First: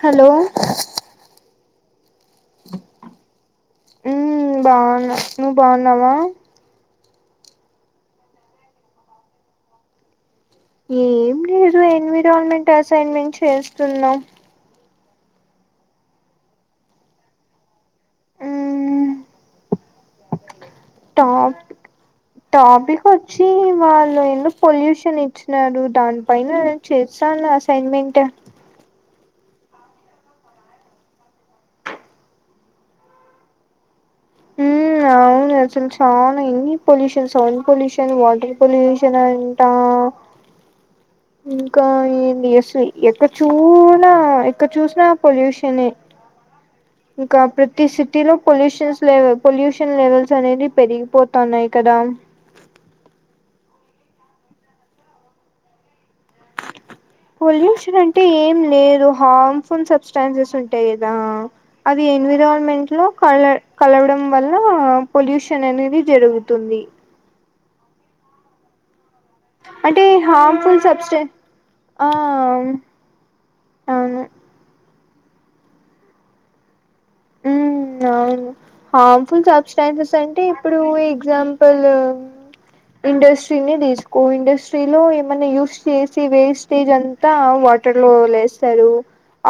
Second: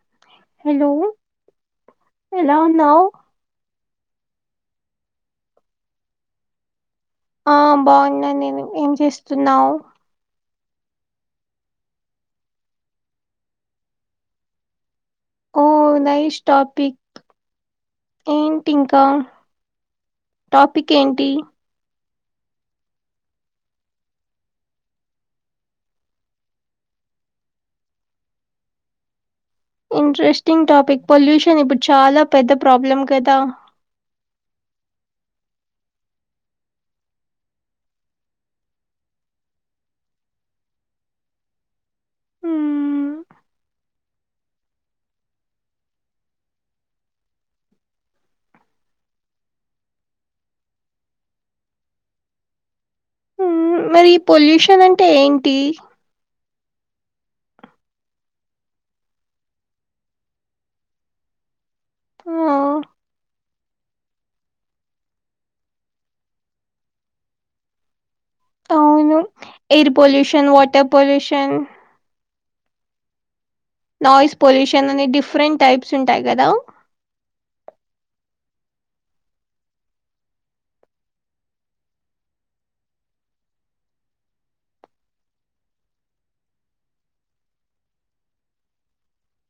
Hello hello ఎలా ఉన్నావ్ ఊ బావున్నా నువ్వు బావున్నావా ఆ బావున్నా నేను ఏం చేస్తున్నావ్ ఏం లేదు ఎన్విరాల్మెంట్ అసైన్మెంట్ చేస్తున్నాం ఓ నైష్ టాపిక్ ఏంటింకా మ్మ్ టాపిక్ ఏంటి టాపికొచ్చి వాళ్ళు ఏందో పొల్యూషనిచ్చినారు దానిపైన చేసా నా అసైన్మెంటు ఇంట్రెస్టింగ్ టాపిక్ పొల్యూషన్ ఇప్పుడు చాలా పెద్ద ప్రాబ్లం కదా ఊ అ అవునే అసల్ చాలా ఎన్ని pollutions sound pollution water pollution అంటా ఇంకా ఏంది అస్ మ్మ్ ఎక్కడ్ చూనా ఎక్కడ చూస్నా పొల్యూషనే ఇంకా ప్రతి సిటీ లో పొల్యూషన్స్లె పొల్యూషన్ లెవెల్స్ అనేది పెరిగిపోతున్నాయ్ కదా మ్మ్ మరి పొల్యూషనంటే ఏంటి పొల్యూషనంటే ఏం లేదు హార్మ్ఫుల్ సబ్స్టాన్సెస్ ఉంటాయ్ గదా అది ఆ ఎన్విరాన్మెంట్లో కలర్ కలవడం వల్ల పొల్యూషననేది జరుగుతుంది అవును ఎయిర్ అంటే పొల్యూషన్ హార్మ్ఫుల్ వాటర్ సబ్స్టె పొల్యూషన్ ఆ అవును నాయిస్ పొల్యూషన్ అనే డిఫరెంట్ టైప్స్ ఉంటాయ్ గదా ఉ నవును హామ్ఫుల్ సబ్స్టాన్సెస్ అంటే ఇప్పుడు ఎగ్జాంపులు ఇండస్ట్రీ నె దీస్కో ఇండస్ట్రీలో ఏమన్న యూస్ చేసి వేస్టేజంతా వ వాటర్ లో వదిలేస్తరు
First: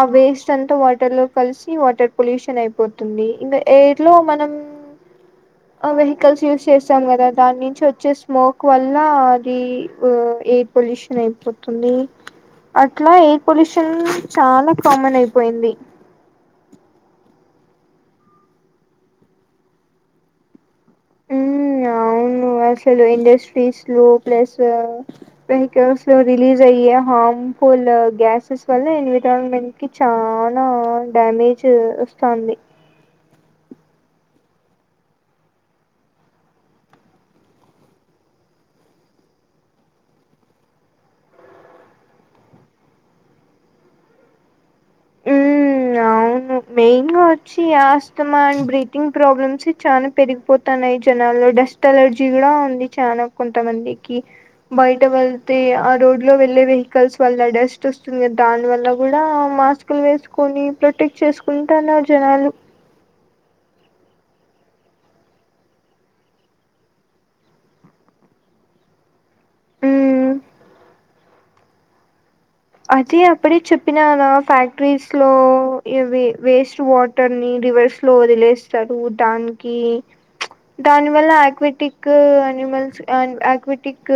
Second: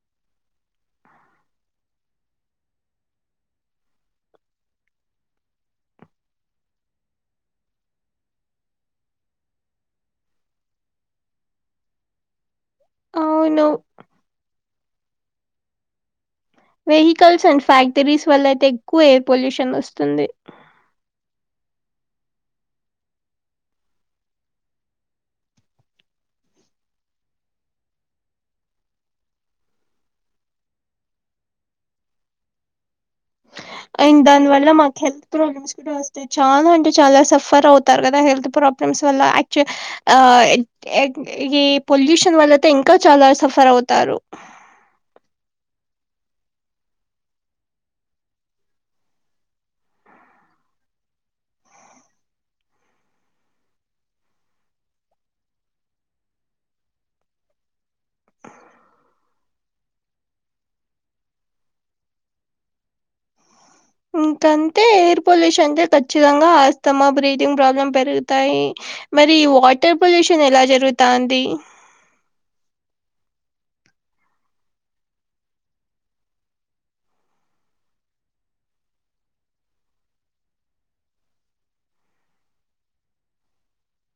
ఆ వేస్టంత వాటర్లో కలిసి వాటర్ పొల్యూష్ షన్ అయిపోతుంది ఇంగ ఏయిర్ లో మనం ఆ వెహికల్స్ యూస్ చేస్తాం గదా దాన్నించి వచ్చే స్మోక్ వల్లా అది ఊ ఎ ఎయిర్ పొల్యూషనైపోతుంది అట్లా ఎయిర్ అవును పొల్యూషన్ చాలా కామనైపోయింది వెహికల్స్ అండ్ ఫ్యాక్టరీస్ వల్ల అయితే ఎక్కువ ఎయిర్ పొల్యూషన్ వస్తుంది ఉమ్ అవును అసలు ఇండస్ట్రీస్ లో ప్లస్ వెహికల్స్ లో రిలీజ్ అయ్యే హామ్ ఫూల్ గ్యాసెస్ వల్ల ఎన్విరాన్మెంట్ కి చానా డ్యామేజ్ వస్తాంది అండ్ దాని వల్ల మాకు హెల్త్ ప్రాబ్లమ్స్ కూడా వస్తాయి చాలా అంటే చాలా సఫర్ అవుతారు కదా హెల్త్ ప్రాబ్లమ్ స్ వల్ల యాక్చు ఆ ఎక్ ఎక్ ఈ పొల్యూషన్ వల్ల అయితే ఇంకా చాలా సఫర్ అవ్ తారు ఉమ్ అవును మెయిన్ గా వచ్చి ఆస్తమా అండ్ బ్రీతింగ్ ప్రాబ్లమ్స్ చానా పెరిగిపోతానయ్ జనాల్లో డస్ట్ అలర్జీ కూడా ఉంది చానా కొంతమందికి బయట వెళ్తే ఆ రోడ్ లో వెళ్ళే వెహికల్స్ వల్ల డస్ట్ వస్తుంది కదా దాని వల్ల కూడా మాస్ ప్పులు వేసుకొని ప్రొటెక్ట్ చేసుకుంటాన్నార్ జనాలు ఇంకంతె ఎయిర్ పొల్యూషన్ అంటే ఖచ్చితంగా ఆస్తమా బ్రీథంగ్ ప్రాబ్లం పెరుగుతాయి మరి వాటర్ ఉమ్ పొల్యూషన్ ఎలా జరుగుతాంది అది అప్పడే చెప్పినాగా ఫ్యాక్టరీస్ లో ఇవి వేస్ట్ వాటర్ ని రివర్స్ స్లో వదిలేస్తారు దానికి దాని వల్ల ఆక్వెటిక్ అనిమల్స్ అండ్ ఆక్విటిక్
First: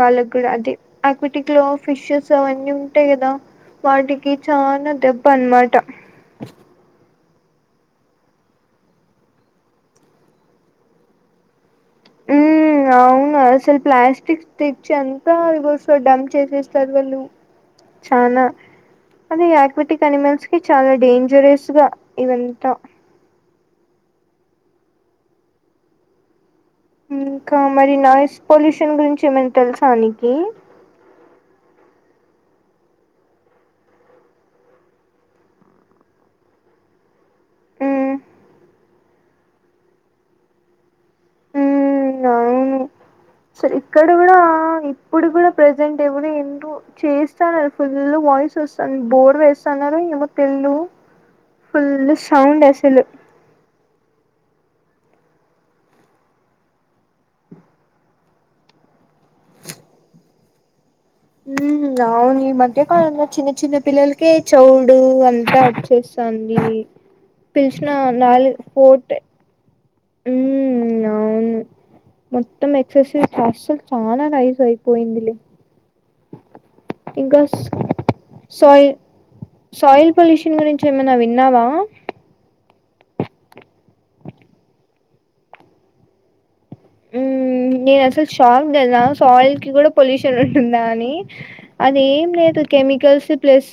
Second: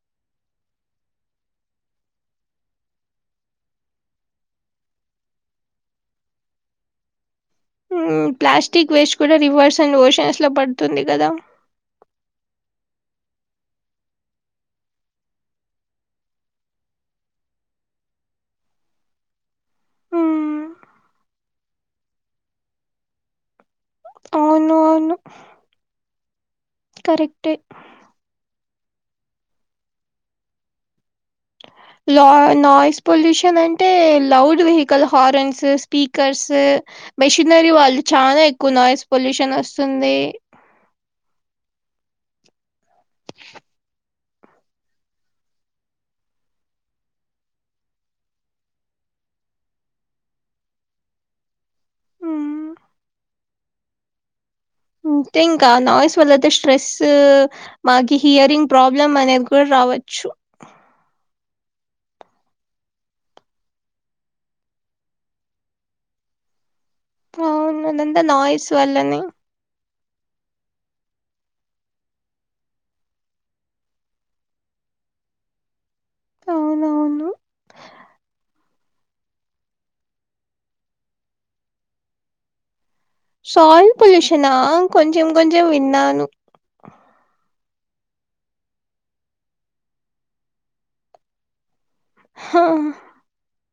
వాళ్ళ కూడా అదే ఆక్విటిక్ లో ఫిషెస్ అవన్నీ ఉంటాయి కదా వాటికి చాలా దెబ్బ అన్నమాట ప్లాస్టిక్ వేస్ట్ కూడా రివర్స్ అండ్ ఓషన్స్ లో పడుతుంది కదా ఊ అవును అసలు ప్లాస్టిక్ తెచ్చి అంతా ఇగోస్ డంప్ చేసేస్తారు వాళ్ళు చానా అదే యాక్విటిక్ అనిమల్స్ కి మ్మ్, చాలా డేంజరస్ గా ఇదంతా అవును అవును కరెక్టే ఇంకా మరి నాయిస్ పొల్యూషన్ గురించి ఏమనా తెలుసానికి లా నాయిస్ పొల్యూషన్ అంటే loud vehicle horns speakers machinery వాళ్ళు ఉమ్ చానా ఎక్కువ నాయిస్ పొల్యూషన్ వస్తుంది ఉ అవును సో ఇక్కడ కూడా ఇప్పుడు కూడా ప్రజెంట్ ఎవరొ ఎందు చేస్తానరు ఫుల్ వాయిస్ చూస్తన్ బోర్ వేస్తున్నారో ఏమో తెల్లు ఫుల్ హ్మ్ సౌండ్ అస్సల్ ఇంతే ఇంక నాయ్స్ వల్ల అయితే స్ట్రెస్ మాకి హియరింగ్ ప్రాబ్లమ్ అనేది కూడా రా రావచ్చు ఉ అవును ఈ మధ్యకాలంలో చిన్న చిన్న పిల్లలకే చౌడు అంతా వచ్చేస్ అండి అవును పిలిచిన అదంతా నాలుగ్ నాయిస్ ఫోర్ టై వల్లనే ఉ అవును మొత్తం ఎక్ససైజ్ అస్సల్ చానా నైజయిపోయిందిలే అవునవును. ఇంకాస్ సయి సాయిల్ పొల్యూషన్ గురించి ఏమైనా విన్నావా సాయిల్ పొల్యూషనా కొంచెం కొంచెం విన్నాను ఉ నేను అసలు షాక్ తెల్సా సాయిల్ కి కూడా పొల్యూషన్ ఉంటుందా అని అది ఏం లేదు హా, కెమికల్స్ ప్లస్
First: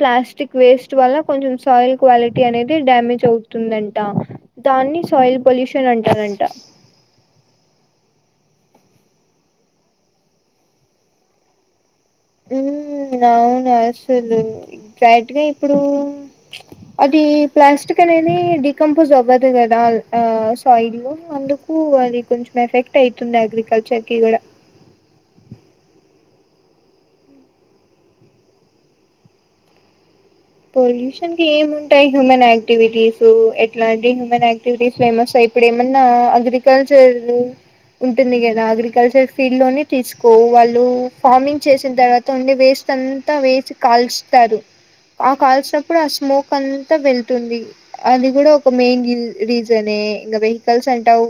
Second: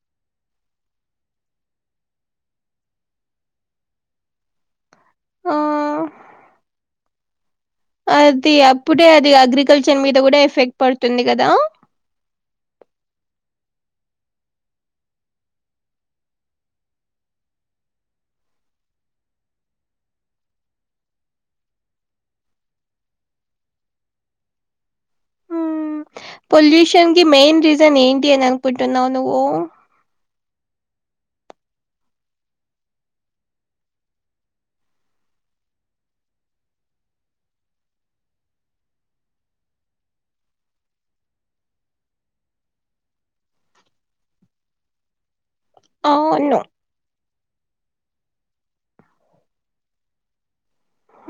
ప్లాస్టిక్ వేస్ట్ వల్ల కొంచెం సాయిల్ క్వాలిటీ అనేది డ్యామేజ్ అవుతుందంట దాన్ని సాయిల్ ఆ పొల్యూషన్ అంటారంట అది అప్పుడే అది అగ్రికల్చర్ మీద కూడా ఎఫెక్ట్ పడుతుంది కదా ఉ అవును అసలు బడ్రైట్గా ఇప్పుడు అది ప్లాస్టిక్ అనేది డికంపోజ్ అవ్వదు కదా ఆ సాయిల్ లో అందుకు అది కొంచెం ఎఫెక్ట్ అయితుంది అగ్రికల్చర్ కి కూడా పొల్యూషన్కి మెయిన్ రీజన్ ఏంటి అని అనుకుంటున్నావ్ నువ్వు పొల్యూషన్ కి ఏం ఉంటాయి హ్యూమన్ యాక్టివిటీస్ ఎట్లాంటి హ్యూమన్ యాక్టివిటీస్ ఫేమస్ అయి ఇప్పుడు ఏమన్నా అగ్రికల్చర్ ఉంటుంది కదా అగ్రికల్చర్ ఫీల్డ్ లోనే తీసుకో వాళ్ళు ఫార్మింగ్ చేసిన తర్వాత ఓన్లీ వేస్ట్ అంతా వేసి కాల్స్తారు ఆ కాల్చినప్పుడు ఆ స్మోక్ అవును అంతా వెల్ తుంది అది కూడా ఒక మెయిన్ల్ రీజనే ఇంకా వెహ తెలుసు అంటావ్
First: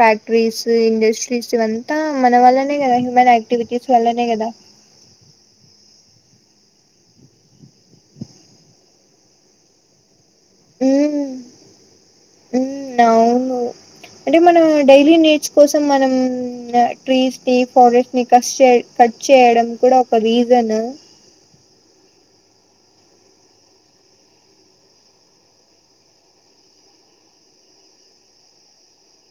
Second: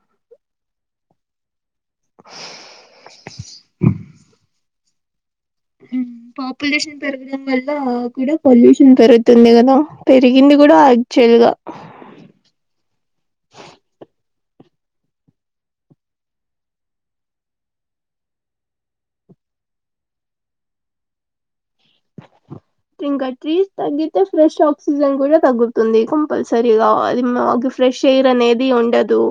ఫ్యాక్టరీస్ ఇండస్ట్రీస్ ఇవన్ త మన వల్లనే కద హ్యూమన్ యక్టివిటీస్ వల్లనే కదా పాపులేషన్ పెరగడం వల్ల కూడా పొల్యూషన్ పెరుగుతుంది కదా పెరిగింది కూడా ఉమ్ యాక్చువల్గా ఉమ్ అవును అంటే మనం డైలీ నీడ్స్ కోసం మనం ట్రీస్ ని ఫారెస్ట్ ని కస్ చే కట్ చేయడం కూడా ఒక రీజన్ ఇంకా ట్రీస్ తగ్గితే ఫ్రెష్ ఆక్సిజన్ కూడా తగ్గుతుంది కంపల్సరీగాది మా ఫ్రెష్ ఎయిర్ అనెది ఉండదు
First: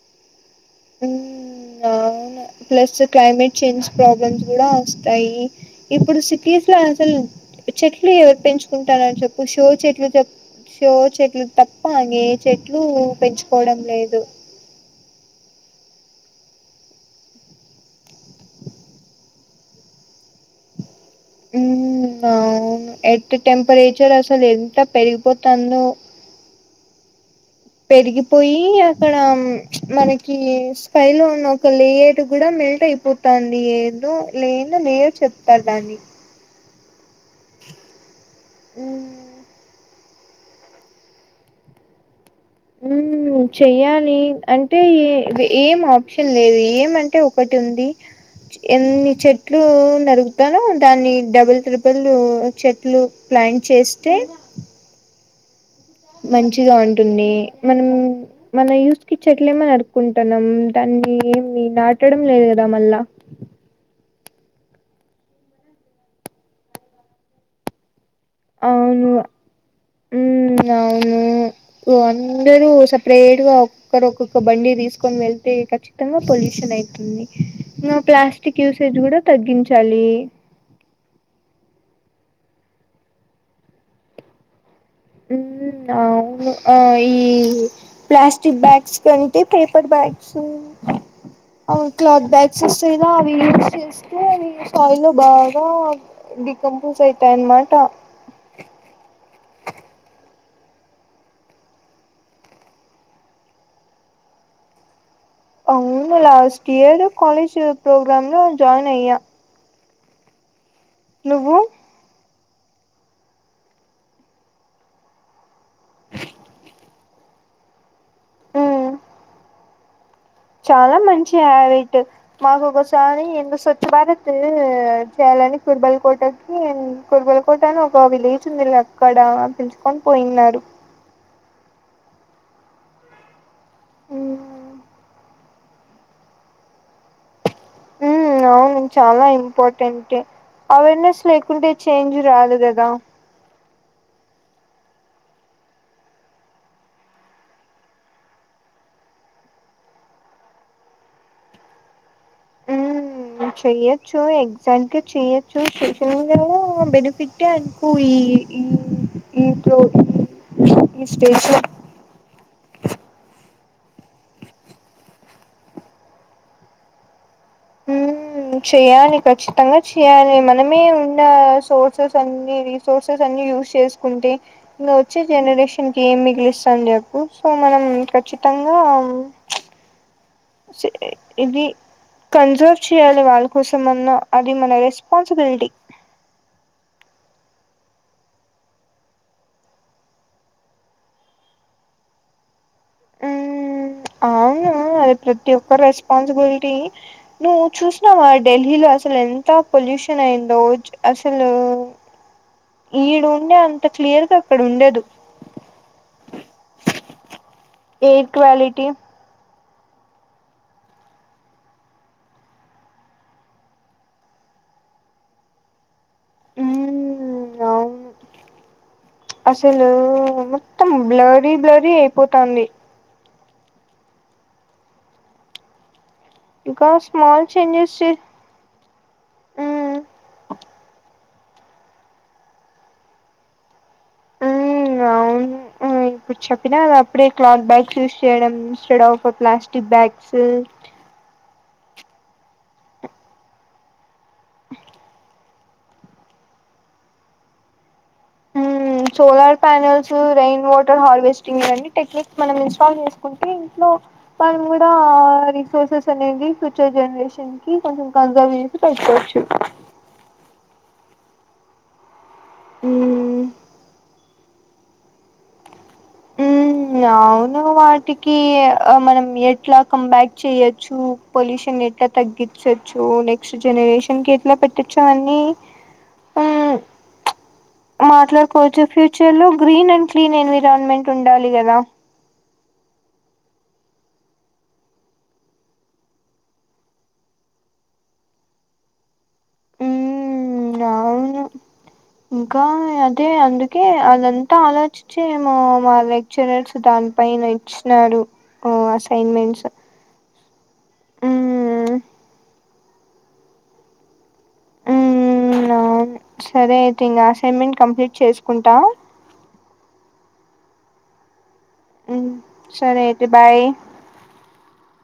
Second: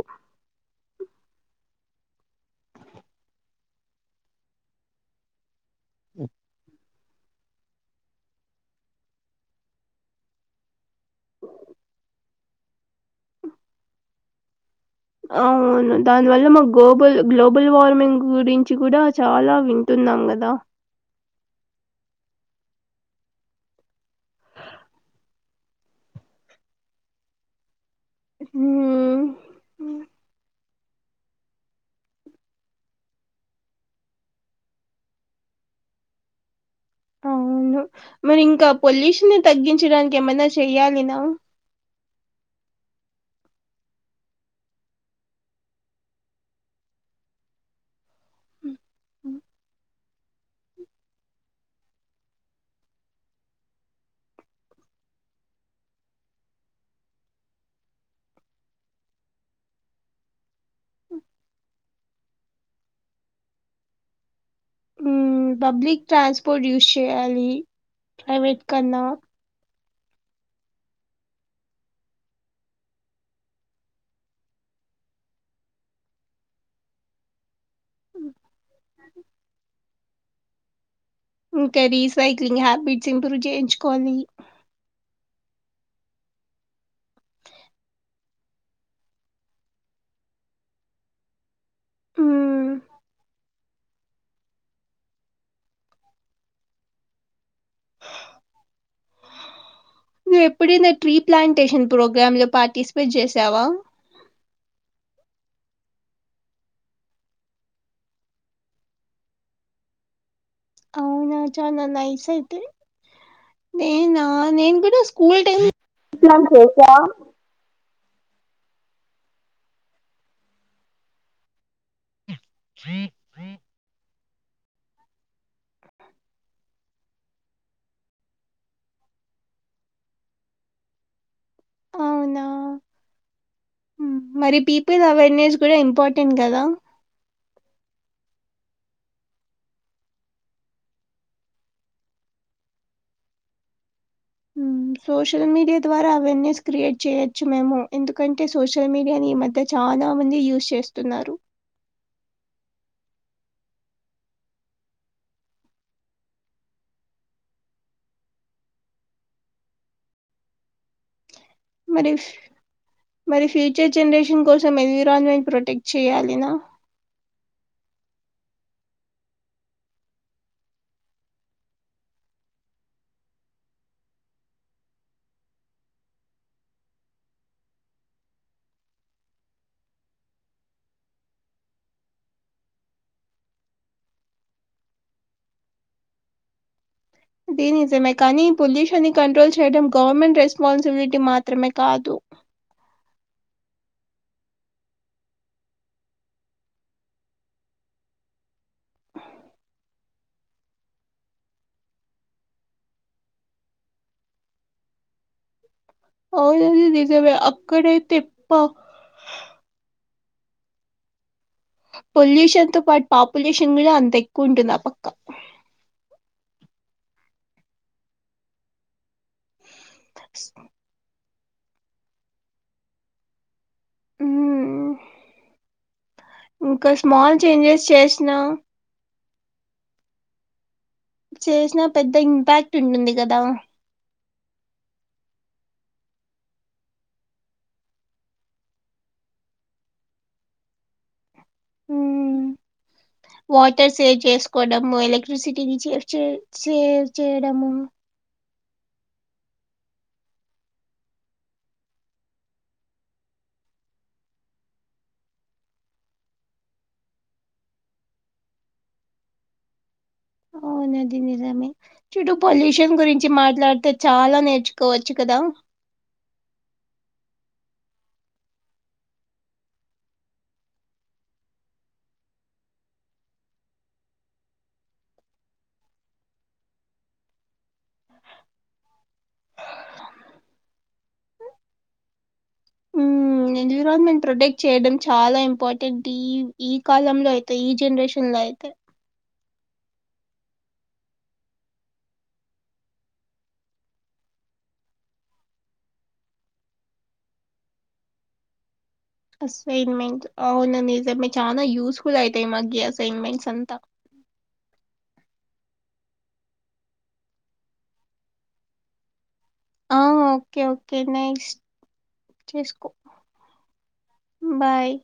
ఉ ఇంగ అవును ప్లస్ క్లైమేట్ చేంజ్ ప్రాబ్లమ్స్ కూడా వస్తాయి ఇప్పుడు సిటీస్ లో అసలు చెట్లు ఎవరు పెంచుకుంటారా చెప్పు షో చెట్లు చెప్పు షో చెట్లు తప్ప ఇంగ ఏ చెట్లు పెంచుకోవడం లేదు అవును దానివల్ల మా గ్లోబల్ గ్లోబల్ వార్మింగ్ గురించి కూడా చాలా వింటుం నంగదా ఉ నవ్ వును ఎర్త్ టెంపరేచర్ అసలు ఎంత పెరిగిపోతందో పెరిగిపోయి అక్కడ హ్మ్ మనకి ఫైలో ఉన్న ఒక లేయర్ కూడా మెల్ట్ అయిపోతంది ఏందో లేందో లేయర్ చెప్తారు దాన్ని అవును మరి ఇంకా పొల్యూషన్ ని తగ్గించడాని ఇంకా ఏమన్న చెయ్యాలి న అవును చెయ్యాలి అంటే ఏ ఏం ఆప్షన్ లేదు ఏమంటే ఒకటి ఉంది ఎన్ని చెట్లు నరుగుతానో దాన్ని డబుల్ ట్రిబల్ చెట్లు ప్లాన్ చేస్తే మంచిగా ఉంటుంది మనం మన యూస్కి చెట్లేమో నరుకుంటానాం ఉంట మ్ ఏమి నాటడం లేదు కదా మళ్ళా మ్ పబ్లిక్ ట్రాన్స్పోర్ట్ యూస్ చేయాలి ప్రైవేట్ కన్నా ఉ అవును కు అందరు సపరేట్ గా ఒక్కరు ఒక్కొక్క బండి తీసుకొని వెళ్తే ఖచ్చితంగా పొల్యూషన్ అయితుంది ఇంగ ప్లాస్టిక్ యూసేజ్ కూడా తగ్గించాలి [inaudible] ఇంకా రీసైక్లింగ్ హ్యాబిట్స్ ఇంప్రూవ్ చేయించుకోవాలి ఊ అవును ఆ ఈ ప్లాస్టిక్ బ్యాగ్స్ కొంటె పేపర్ బ్యాగ్స్ అవు క్లాత్ బ్యాగ్స్ హ్మ్. వస్తయిగా అవి యూజ్ చేస్త స్థాయిలో బాగా డికంపోస్ అయితాయి అన్నమాట [inaudible] నువ్వు ఎప్పుడైనా ట్రీ ప్లాంటేషన్ ప్రోగ్రామ్ లో పార్టిసిపేట్ చేసావా [inaudible] అవును లాస్ట్ ఇయర్ కాాలేజ్ పోగ్రామ్ లో జాయిన్ అయ్యా అవునా నువ్వు చాన నైస్ అయితే నేనా నేన్ కూడా స్కూల్ టైమ్ చాలా మంచి ఆదైతే మాకు ఒకసారి ఎంత స్వచ్ఛ భారత్ చేయాలని కురబల్ కోటకి కురబల్ కోట అని ఒక విలేజ్ ఉంది అక్కడ పిలుచుకోవాలి అని పోయినాడు అవునా మరి పీపుల్ అవేర్నెస్ కూడా ఇంపార్టెంట్ కదా ఉ అవును చాలా ఇంపార్టెంట్ అవేర్నెస్ లేకుంటే చేంజ్ రాదు కదా ఉ సోషల్ మీడియా ద్వారా అవేర్నెస్ క్రియేట్ చేయొచ్చు మేము ఎందుకంటే సోషల్ మీడియాని ఈ మధ్య చాన మంది యూజ్ చేస్తున్నారు మ్ చెయ్యొచ్చు ఎగ్జాట్ గా చెయ్యొచ్చు శేషన్ గా కూడా బెనిఫిటే అయీపోయి ఈ ఈ ఈ ప్రో [unintelligible] మరి మరి ఫీ ఫ్యూచర్ జనరేషన్ కోసం ఎన్విరాన్మెంట్ ప్రొటెక్ట్ చేయాలిన ఉ చెయాలి ఖచ్చితంగా చెయాలి మనమే ఉన్న సోర్సెస్ అన్ని రీసోర్సెస్ అ యుజ్ చేసుకుంటే వచ్చే జనరేషన్ కి ఏం మిగిలిస్తం చెప్పు సో మనం ఖచ్చితం తంగా సరె ఇది కన్జర్వ్ చేయాలి వాళ్ళ కోసం అన్న అది మన రెస్పాన్సిబిలిటీ ది నిజమే కానీ పొల్యూషన్ ని కంట్రోల్ చేయడం గవర్నమెంట్ రెస్పాన్సిబిలిటీ మాత్రమే కాదు ఉమ్ అవును అది ప్రతి ఒక్క రెస్పాన్సిబిలిటీ నువ్వు చూసినావా ఢెల్లి లో అసలు ఎంత పొల్యూషన్ అయిందో అసలు ఈడ ఉండే అంత క్లియర్ గా అక్కడ ఉండదు అవును అది నిజమే అక్కడైతె ఎయిర్ ఇప్ప క్వాలిటీ పొల్యూషన్ తో పాటు పాపులేషన్ కూడా అంత ఎక్కువ ఉంటుంది ఆ పక్క ఉమ్ అవును అసలు మొత్తం బ్లరీ బ్లరీ అయిపోతంది ఉమ్, ఇంకా స్మాల్ చేంజెస్ చేసినా ఉమ్ చేసినా పెద్ద ఇంపాక్ట్ ఉంటుంది కదా ఉ అవును ఇప్పుడు చెప్పినా అది అప్పుడే క్లాత్ బ్యాగ్స్ యూస్ చేయడం instead of plastic bags um water save చేసుకోవడము ఎలక్ట్రిసిటీ సేవ్ చేయడము హ్ solar panels rain water harvesting ఇవన్నీ టెక్నిక్స్ మనం ఇన్స్టాల్ చేసుకుంటే ఇంట్లో మనం కూడా ఆ రిసోర్సెస్ అనేది ఫ్యూచర్ జనరేషన్ కి కొంచెం కన్సర్వ్ చేసి పె కోవచ్చు అవునది నిజమే చుడు పొల్యూషన్ గురించి ఉమ్ మాట్లాడితే చాలా నేర్చుకోవచ్చు కాదా అవును వాటికి మనం ఎట్లా కంబ్యాక్ చెయొచ్చు పొల్యూషన్ ఎట్లా తగ్గించ్చు నెక్స్ట్ జనరేషన్ కి ఎట్లా పెట్టచ్చు అన్నీ హ్ మాట్లాడుకోవచ్చు ఫ్యూచర్ లో గ్రీన్ అండ్ క్లీన్ ఎన్విరాన్మెంట్ ఉండాలి కదా మ్మ్, ఎన్విరాన్మెంట్ ప్రొటెక్ట్ చేయడం చాలా ఇంపార్టెంట్ ఈ ఈ కాలంలో అయితే ఈ జనరేషన్ లో అయితే హ్ అవును ఇంకా అదే అందుకే అదంతా ఆలోచించి ఏ ఏమో మా లెక్చరర్స్ దాని పైన ఇచ్చినాడు అ అసైన్మెంట్ అవును నిజమే చాలా ఉమ్ యూస్ఫుల్ అయితాయి ఈ మధ్య అసైన్మెంట్స్ అంతా ఉమ్ సరే అయితే ఇంకా అసైన్మెంట్ కంప్లీట్ చేసుకుంటా ఆ ఓకే ఓకే నెక్స్ట్ హ్ చేసుకో సరే అయితే బాయ్ బాయ్